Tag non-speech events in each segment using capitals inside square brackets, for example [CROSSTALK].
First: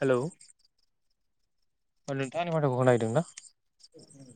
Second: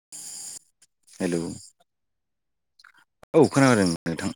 Hello. Hello. नोंथांआ आनि माथोखौ खोनाहैदों ना। औ खोनादों नोंथां।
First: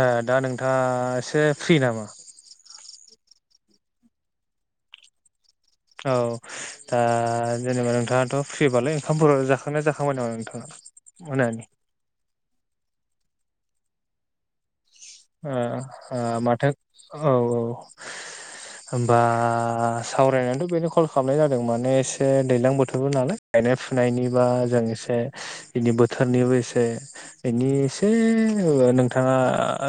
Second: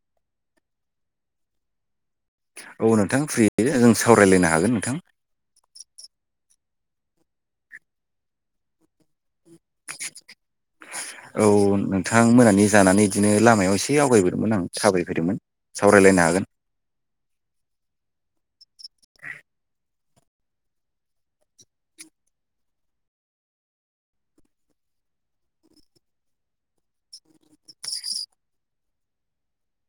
ओ दा नोंथाङा एसे फ्रि नामा? औ नोंथां फ्रि जों सावरायलायनो हागोन नोंथां। औ दा जेनेबा नोंथाङाथ' फ्रिबालाय ओंखामफोराव जाखांनाय जाखांबाय नामा नोंथां। औ नोंथां मोनानि जानानै बिदिनो लामायाव एसे आवगायबोदोंमोन। साबाय फैदोंमोन ओ ओ सावरायलायनो माथो औ औ। होमबा सावरायनायनानैथ' बेनो कल खालामनाय जादों माने एसे दैज्लां बोथोरबो नालाय गायनाय फुनायनिबा जों एसे बेनि बोथोरनिबोसे बेनि एसे नोंथाङा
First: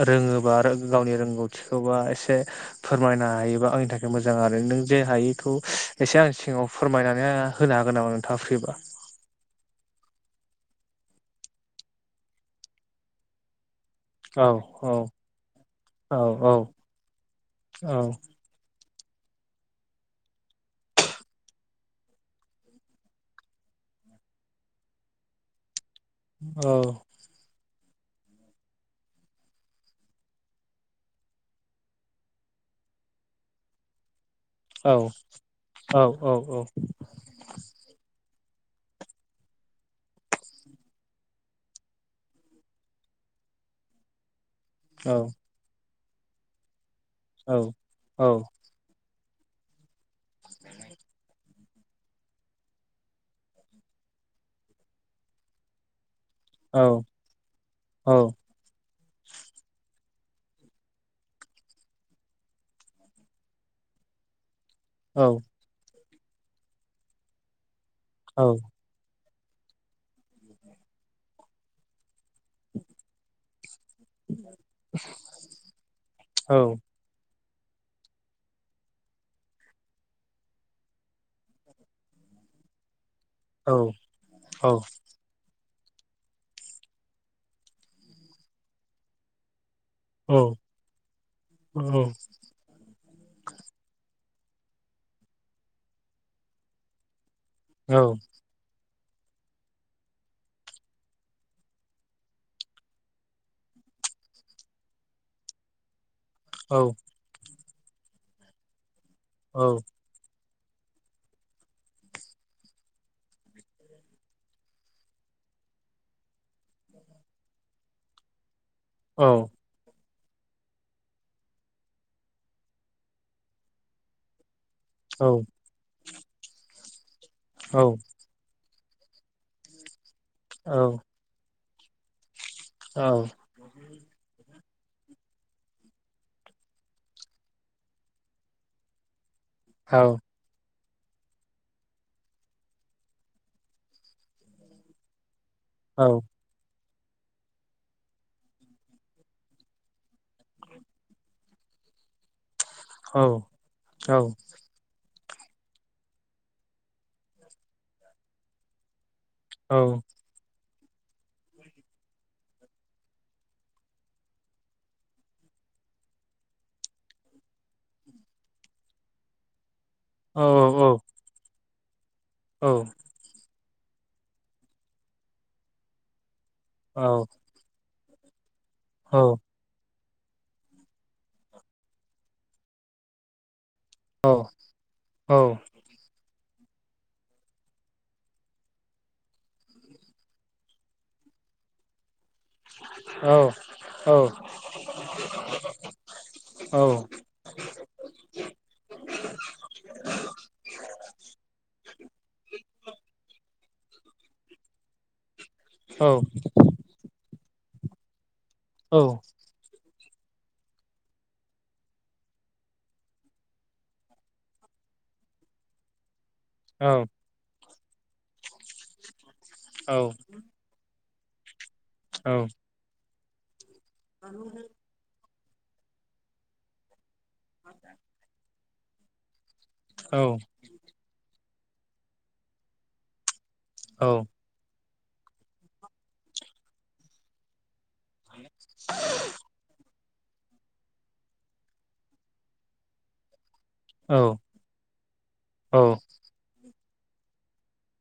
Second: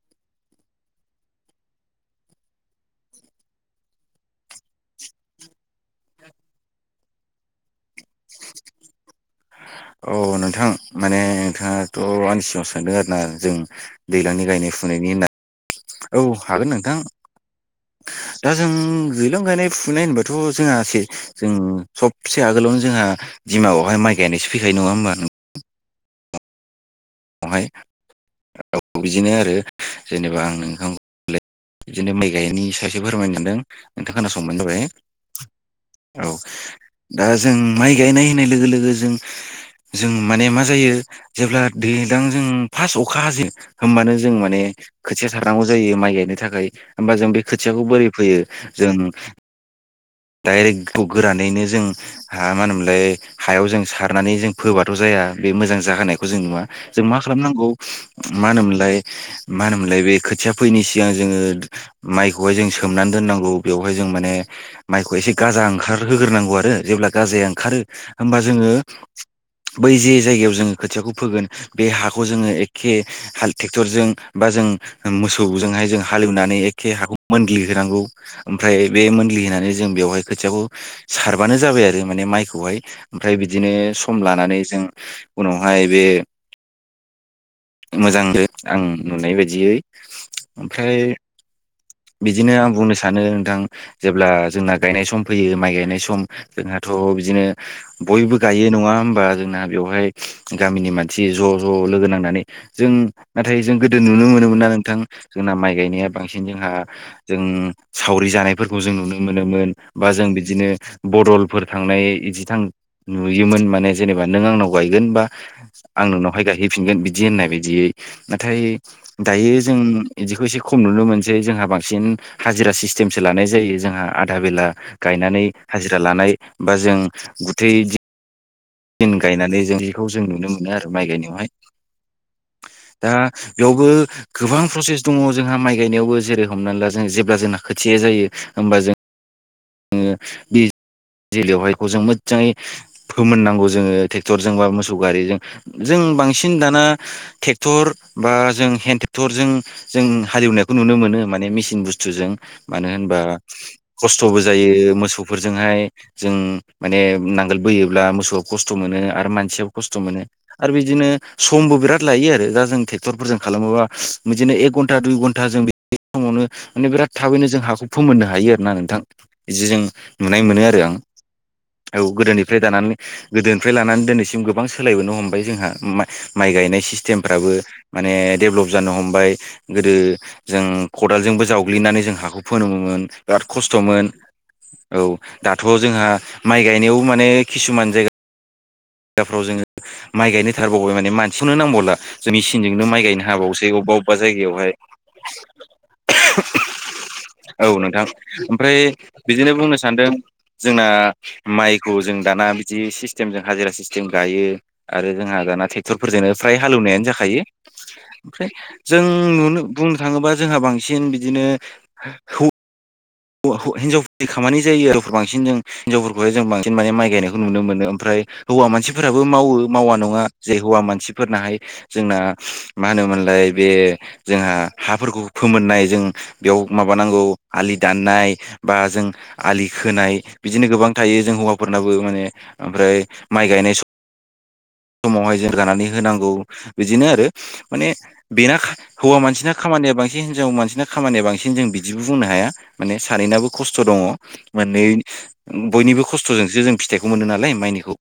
रोङोबा आरो गावनि रोंगौथिखौबा एसे फोरमायनो हायोबा आंनि थाखाय मोजां आरो नों जे हायैखौ एसे आं सिङाव फोरमायनानै होनो हागोन नामा नोंथाङा फ्रिबा औ नोंथां माने नोंथाङाथ' आनि सिङाव सोंदों आरोना जों दैज्लांनि औ गायनाय औ फुनायनि होन औ हागोन नोंथां। औ दा जों दैलां गायनाय फुनाय होनबाथ' जोंहा एसे जों सबसे आगोलावनो जोंहा बिमायाव हाय गायनायसो फैखायो नङा होमबा? औ हाय बिदिनो आरो जेनेबा आं ओंखाम बिदिनो माइ गायनायनि सासे फोरमायनांदों। नोंथां खोनासंबानो जाबाय औ औ दा जों माइ गायनाय होननाय लोगो लोगो जों जों माने मा जायो जेब्ला दैज्लां जों फार्स्ट अखा हाजो होमबानो जों माने खोथिया हारनांगौ जायो माइ गायनो थाखाय होमबा जों बे औ खोथियाखौ बोरै औ फैयो जों डाइरेक्ट गोरानैनो जों हा मा होनोमोनलाय हायाव जों सारनानै जों फोबाथ' जाया बे मोजां जाहोनायखौ जों नुवा औ जों मा खालामनांगौ औ मा होनोमोनलाय मा होनोमोनलाय बे खोथिया फैनि सिगां जोङो माइखौहाय जों सोमनानै दोननांगौ बेवहाय जों माने माइखौ औ एसे गाजा ओंखार होग्रोनांगौ आरो जेब्ला गाजाया ओंखारो होमबा औ जोङो बै जे जायगायाव जोङो खोथियाखौ फोगोन बे हाखौ जोङो एखे हाल ट्रेक्टरजों बा जों मोसौजोंहाय जों हालेवनानै एखे हाखौ मोनग्लि होनांगौ ओमफ्राय बे मोनग्लि होनानै जों बेवहाय खोथियाखौ सारबानो जाबाय आरो माने माइखौहाय ओमफ्राय औ बिदिनो सम लानानै औ जों उनावहाय बे मोजांनो आं नुनाय बायदियै औ ओमफ्राय औ बिदिनो आं बुंनो सानो नोंथां। जेब्ला जोंना गायनाय सम फैयो माइ गायनाय सम जोंहाथ' बिदिनो औ बयबो गायो नङा होमबा जोंना बेवहाय गामिनि मानसि ज' ज' लोगो नांनानै जों नाथाय जों गोदो नुनो मोनोमोना नोंथां जोंना माइ गायनाया बांसिन जोंहा जों सावरि जानायफोरखौ जों नुनो मोनोमोन। बा जों बिदिनो बदलफोर थांनाय बिदि थां नुयोमोन माने जेनेबा नों आंनाव गायगोन बा आं नोंनावहाय गायहैफिनगोन बिदि बिदि होननाय बायदियै नाथाय दायो। जों बिदिखौ एसे खम नुनो मोनसै जोंहा बांसिन हाजिरा सिस्टेमसो लानाय जायो जोंहा आधा बेला गायनानै हाजिरा लानाय बा जों गुथाइ दिन गायनानै जों बेखौ जों नुनो मोनो आरो माइ गायनायावहाय दा बेयावबो गोबां प्रसेस दङ जोंहा माइ गायनायावबो जेरै हमनानै ला जों जेब्ला जोंना खोथिया जायो होमबा जों ओ बे जलयावहायखौ जों मोजाङै फोमोननांगौ जोङो ट्रेक्टरजों बा मोसौ गारिजों जों बांसिन दाना ट्रेक्टर बा जों हेन्द ट्रेक्टरजों जों हालेवनायखौ नुनो मोनो माने मेसिन बुस्थुजों मानो होनबा औ खस्थ'बो जायो मोसौफोरजोंहाय जों माने नांगोल बोयोब्ला मोसौआ खस्थ' मोनो आरो मानसियाबो खस्थ' मोनो। आरो बिदिनो समबो बिराद लायो आरो दा जों ट्रेक्टरफोरजों खालामोबा बिदिनो एक घन्टा दुइ घन था जों बे समावनो माने बिराद थाबैनो जों हाखौ फोमोननो हायो आरो ना नोंथां बिदि जों नुनाय मोनो आरो आं औ गोदोनिफ्राय दानानै गोदोनिफ्राय लानानै दिनैसिम गोबां सोलायबोनो हमबाय जोंहा माइ माइ गायनाय सिस्टेमफ्राबो। माने डेभलप जानो हमबाय। गोदो जों खदालजोंबो जावग्लिनानै जों हाखौ फोनोमोमोन बिराद खस थ'मोन औ दाथ' जोंहा माइ गायनायाव माने किसुमान जायगा फ्राव जोङो माइ गायनोथारबावबाय माने मानसिखौनो नांबावला। जों मिसिनजोंनो माइ गायनो हाबावोसो अबा अबा जायगायावहाय औ। औ नोंथां ओमफ्राय बिदिनो बुंनो सानदों। जोंना माइखौ जों दाना बिदि सिस्टेमजों हाजिरा सिस्टेम गायो। आरो जोंहा दाना ट्रेक्टरफोरजोंनो फ्राय हालेवनायानो जाखायो ओमफ्राय जों नुनो बुंनो थाङोबा जोंहा बांसिन बिदिनो हौ वा हिनजावफोरनि खामानि जायो हौवाफोर बांसिन जों हिनजावफोरखौहाय जों बांसिन माने माइ गायनाय नुनो मोनो ओमफ्राय हौवा मानसिफोराबो मावो मावा नङा जाय हौवा मानसिफोरनाहाय जोंना मा होनोमोनलाय बे जोंहा हाफोरखौ फोमोननाय जों बेयाव माबानांगौ आलि नाय बा जों आलि खोनाय बिदिनो गोबां थायो जों हौवाफोरनाबो माने ओमफ्राय माइ गायनाय स औ। समावहाय जों रानानै होनांगौ बिदिनो आरो माने बेना हौवा मानसिना खामानिया बांसिन हिनजाव मानसिना खामानिया बांसिन जों बिदिबो बुंनो हाया। माने सानैनाबो खस्थ' दङ मानै बयनिबो खस फोरजोंसो जों फिथाइखौ मोनो नालाय माइनिखौ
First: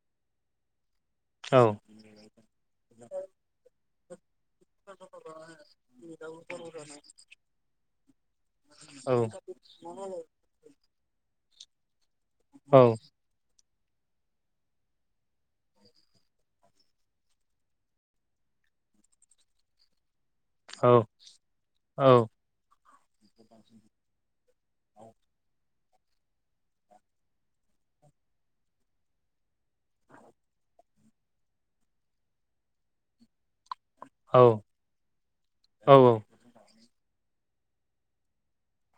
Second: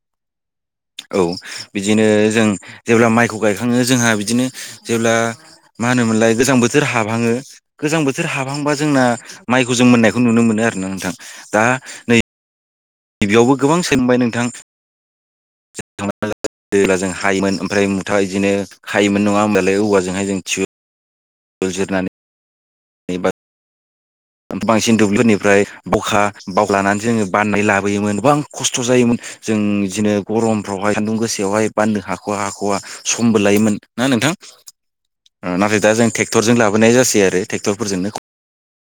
औ औ। बिदिनो जों जेब्ला माइखौ गायखाङो जोंहा बिदिनो जेब्ला मा होनोमोनलाय गोजां बोथोर हाबहाङो गोजां बोथोर हाबहांबा जोंना जों मोननायखौ नुनो मोनो आरोना नोंथां दा नै औ। गिबियावबो गोबां सोंबाय नोंथां [UNINTELLIGIBLE] दोला जों हायोमोन ओमफ्राय मुथा इदिनो हायोमोन नङा होमबालाय औवाजोंहाय जों थिउ औ [UNINTELLIGIBLE] जिरनानै बा [UNINTELLIGIBLE] बांसिन दुब्लिनिफ्राय बखा बावलानानै जोङो बाननाय लाबोयोमोन गोबां खस्थ' जायोमोन जों इदिनो गरमफ्रावहाय सान्दुं गोसायावहाय बाननो हाख'वा हाख'वा समबो लायोमोन ना नोंथां ओ नाथाय दा जों ट्रेक्टरजों लाबोनाय जासै आरो ट्रेक्टरफोरजोंनो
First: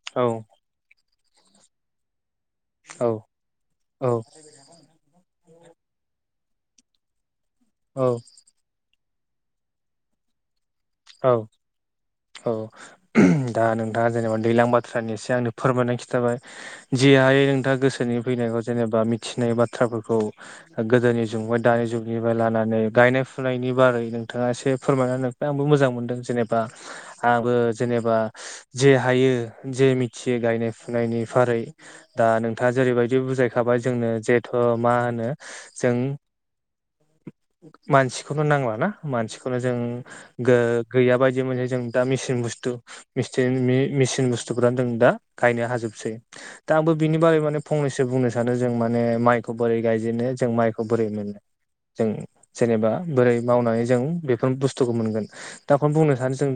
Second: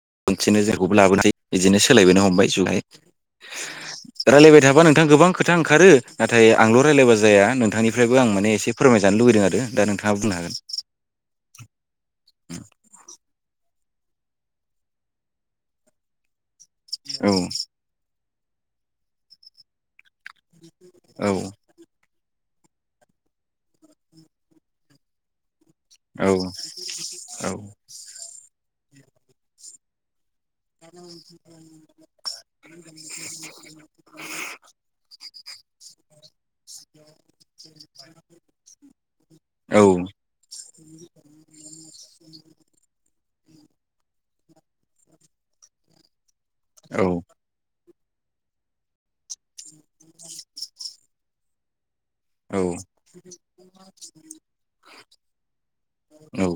औ औ मोनसेनो जोंखौबो लाबोनोसै बिदिनो सोलायबोनो हमबाय औ औ [UNINTELLIGIBLE] रायलायबाय थाबा नोंथां गोबां खोथा ओंखारो नाथाय आंल' रायलायबा जाया नोंथांनिफ्रायबो औ आं माने एसे फोरमायजानो लुुबैदों आरो दा नोंथाङा बुंनो हागोन औ औ [UNINTELLIGIBLE] दा नोंथाङा जेनेबा दैलां बाथ्रानि एसे आंनो फोरमायनानै खिथाबाय जि हायो हागोन नोंथाङा गोसोनि फैनायखौ जेनेबा मिथिनाय बाथ्राफोरखौ गोदोनि औ औ जुगमोन दानि जुगनिफ्राय लानानै गायनाय फुनायनि बारै नोंथाङा एसे फोरमायना होनायखाय आंबो मोजां औ उम औ मोन्दों जेनेबा आबो जेनेबा जे हायो जे मिथियो गायनाय फुनायनि फारै दा नोंथाङा जेरैबायदि बुजायखाबाय जोंनो जेथ' मा होनो जों [INAUDIBLE] मानसिखौनो नांलाना मानसिखौनो जों गो गैया बायदि मोनहै जों दा मेचिन बुस्थु मिसिन मि-मेसिन बुस्थुफोरानो जों दा गायनो हाजोबसै‌। दा आंबो बिनि बारै माने फंनैसो बुंनो सानो जों माने माइखौ बोरै गायजेनो जों माइखौ बोरै मोनो। जों जेनेबा बोरै मावनानै जों बेफोर बुस्थुखौ मोनगोन। दा बेखौनो बुंनो सानो जों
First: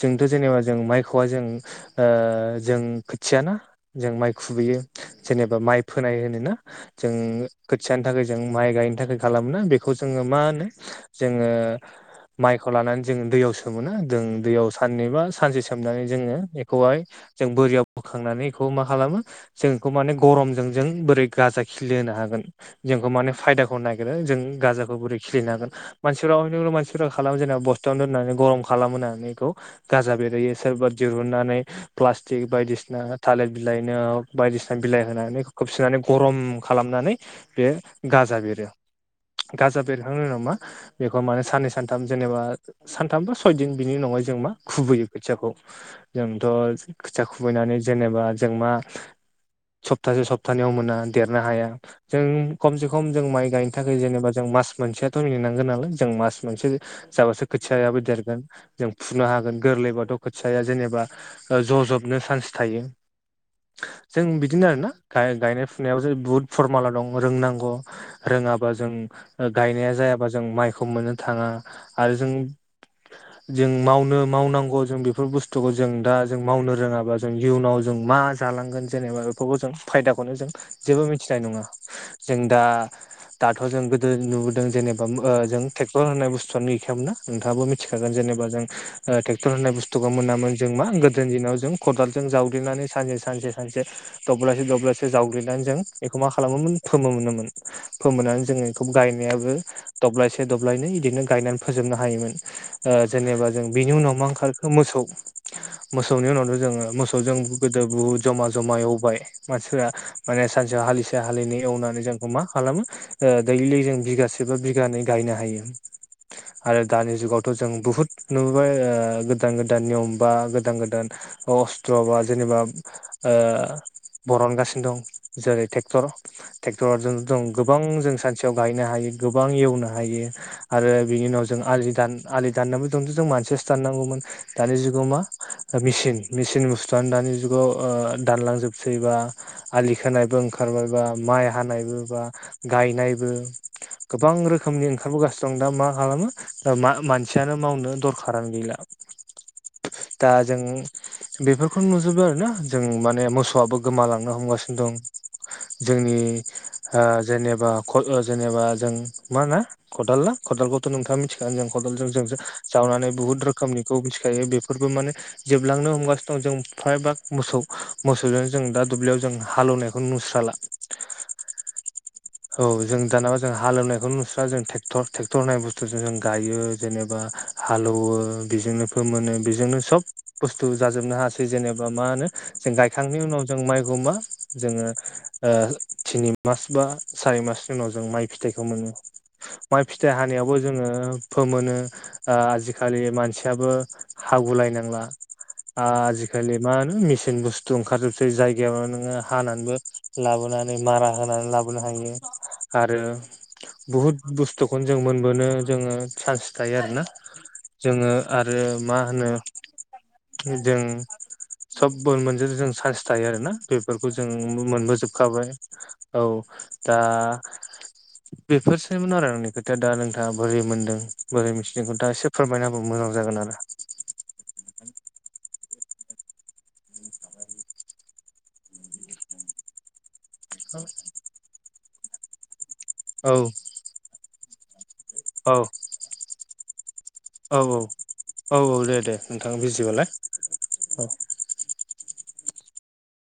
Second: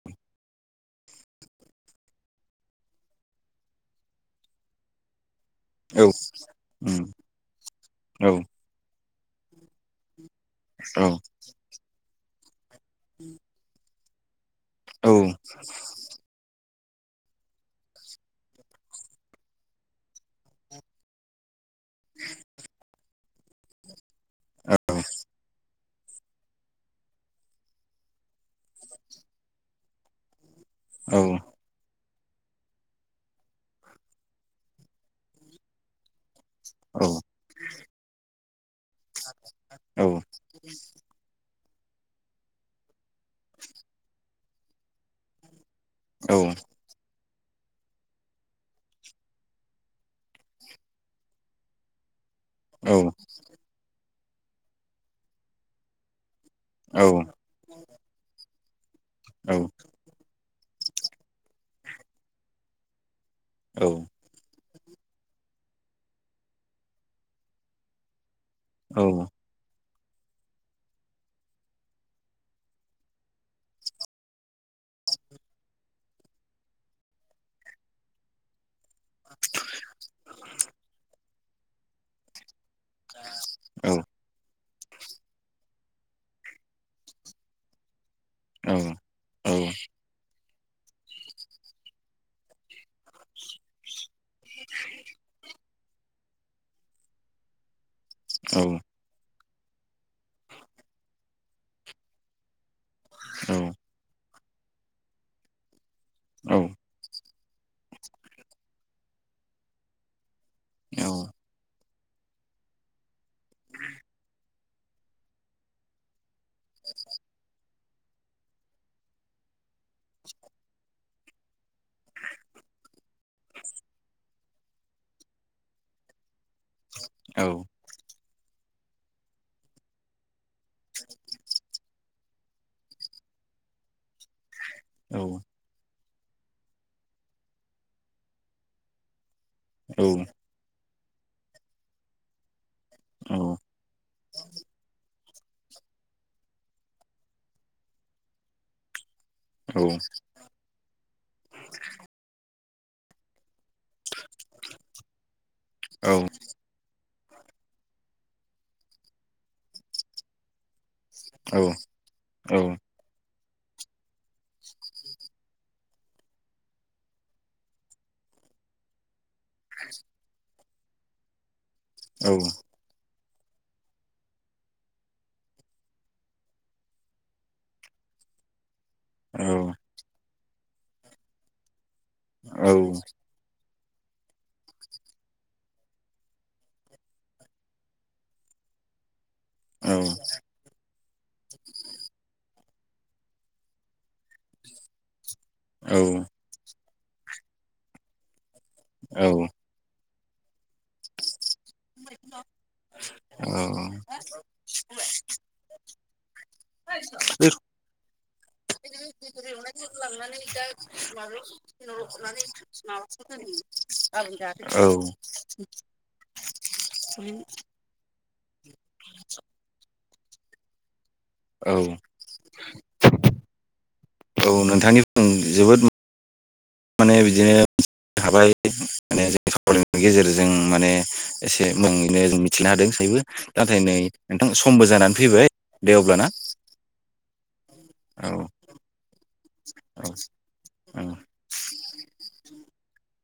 जोंथ' जेनेबा जों माइखौआ जों ओ जों खोथियाना जों माइ खुबैयो। जेनेबा माइ फोनाय होनोना जों खोथियाानि थाखाय जों माइ गायनो थाखाय खालामोना बेख खौ जोङो मा होनो जोङो माइखौ लानानै जो दैयाव सोमोना जों दैयाव साननै बा सानसे सोमनानै जोङो बेखौहाय जों बोरियाव बोखांनानै बेखौ मा खालामो जों बेखौ माने गरमजों जों बोरै गाजा खिलि होनो हागोन। जोंखौ माने फायदाखौ नागिरो जों गाजाखौ बोरै खिलिनो हागोन मानसिफोराव अनेक अनेक मानसिफोरा खालाम जेनेबा बस्थ थायावनो दोननानै गरम खालाम होनानै बेखौ गाजा बेरहोयो सोरबा दिरुननानै प्लास्टिक बायदिसिना थालिर बिलाइनो बायदिसिना बिलाइ होनानै खोबसिनानै गरम खालामनानै बे गाजा बेरो। गाजा बेरखांनायनि उनाव मा बेखौ माने साननै सानथाम जेनेबा सानथाम बा सयदिन बिनि उनावहाय जों मा खुबैयो खोथियाखौ जोंथ' खोथिया खुबैनानै जेनेबा जों मा सप्तासे सप्तानैयाव मोना देरनो हाया जों खमसे खम जों माइ गायनो थाखाय जेनेबा जों मास मोनसेयाथ' मिेनांगोन नालाय जों मास मोनसे जाबासो खोथियायाबो देरगोन जों फुनो हागोन गोरलैबाथ' खोथियाया जेनेबा ज'जबनो चान्स थायो। औ। जों बिदिनो आरोना गा-गायनाय फुनायाव जों बुहुत फरमुला दं रोंनांगौ। रोङाबा जों ओ गायनाया जायाबा जों माइखौ मोननो थाङा आरो जों [INAUDIBLE] जों मावनो मावनांगौ जों बेफोर बुस्थुखौ जों दा जों मावनो रोङाबा जों इयुनाव जों मा जालांगोन जेनेबा बेफोरखौ जों फायदाखौनो जों जेबो मिथिनाय नङा। जों दा दाथ' जों गोदो नुबोदों जेनेबा ओ जों ट्रेक्टर होनाय बुस्थुआनो गैखायामोना नोंथाङाबो मि थिखागोन जेनेबा जों टेक्टर होननाय औ बुस्थुखौ मोनामोन जों मा गोदनि दिनाव जों खदालजों जावग्लिनानै सानसे सानसे सानसे दब्लासे दब्लासे जावग्लिनानै जों बेखौ मा खालामोमोन फोमोम मोनोमोन फोमोननानै जोङो बेखौ गायनायाबो दब्लायसे दब्लायनै बिदिनो गायनानै फोजोबनो हायोमोन। ओ जेनेबा जों बिनि उनाव मा ओंखारखो मोसौ। मोसौनि उनावथ' जोङो मोसौजों गोदो बुद जमा जमा एवबाय मानसिफ्रा माने सानसेयाव हालिसे हालिनै एवनानैबो खौ मा खालामो दैलि जों बिगासे बा बिगानै गायनो हायो। आरो दानि जुगावथ' जों बुहुद नुबोबाय ओ गोदान गोदान नियम बा गोदान गोदान अस्थ्र' बा जेनेबा ओ बरनगासिनो दं जेरै ट्रेक्टर। ट्रेक्टरजों जों गोबां जों सानस सेयाव गायनो हायो गोबां एवनो हायो आरो बिनि उनाव जों आलि दान आलि दाननानैबो दंथ' जों मानसियासो दाननांगौमोन दानि जुगाव मा मेसिन मिसिन बुस्थुआनो दानि जुगाव दानलांजोबसै बा आलि खोनायबो ओंखार ओंखारबाय बा माइ हानायबो बा गायनायबो गोबां रोखोमनि ओंखारबोगासिनो। दं दा मा खालामो मानसियानो मावनो दरखारानो गैला। औ। दा जों बेफोरखौनो नुजोबो आरोना जों माने मोसौआबो गोमालांनो हमगासिनो दं। जोंनि जेनेबा जेनेबा जों मा ना खदाल ना खदालखौथ' नोंथां। सिखा जों औ खदलजों जों जावनानै बुहुत रोखोमनिखौ सिखाया बेफोरबो माने। जोबलांनो हमगासिनो दं जों फ्रायभाग मोसौ मोसौजों जों दा दुब्लियाव जों। हालेवनायखौ नुस्राला। औ। औ जों दानाबा जों हालेवनायखौ नुस्रा जोंट्रेक्टर ट्रेक्टर होन बुथुजों जों। गायो जेनेबा हालौवो बेजोंनो फ मोनो बेजोंनो सब। बुस्थु जाजोबनो हायासै जेनेबा मा होनो जों गायखांनायनि उनाव। जों माइ खौव जोंङो थिनि मास बा सारि मासनि उनाव जों माइ। फिथाइखौ मोनो माइ फिथाइ हानायावबो जोंङो। फोमो आजिखालि मानसियाबो हागु लायनांला। आजिखालि मा होनो मेसिन बुस्थु ओंखारजोबसै जायगायाव नोंङो हानानैल'। लाबोनानै मारा होनानै लाबोना नै। ह बुहु बुु मोनो ज। बे। जोंङो आरो। मा होनो लांनानै ज' जों मार। सब मोनजो जों चान्स थायो आरोना बेफोरखौ जों मोनबोजोबखाबाय। औ दा। बेफोरसनि आरो आंनि खोथाया दा नोंथांङा बोरै मोन्दों बोरै औ मिथिनाय औ खोनथा दा सोब। फोरमाय बा मोजां जागोन आरो। औ नोंथांनि जोबोद। माने बिदिनो मिथिनो हाबाय माने जों सावनायनि गेजेरजों माने। एसे मोनो जों मिथिनो हादों गैयाबो औ नाथाय नै नोंथां समबो जानानै फैबाय। दे अब्ला ना। औ औ औ औ दे दे नोंथांङा औ बिजिबालाय ओं औ।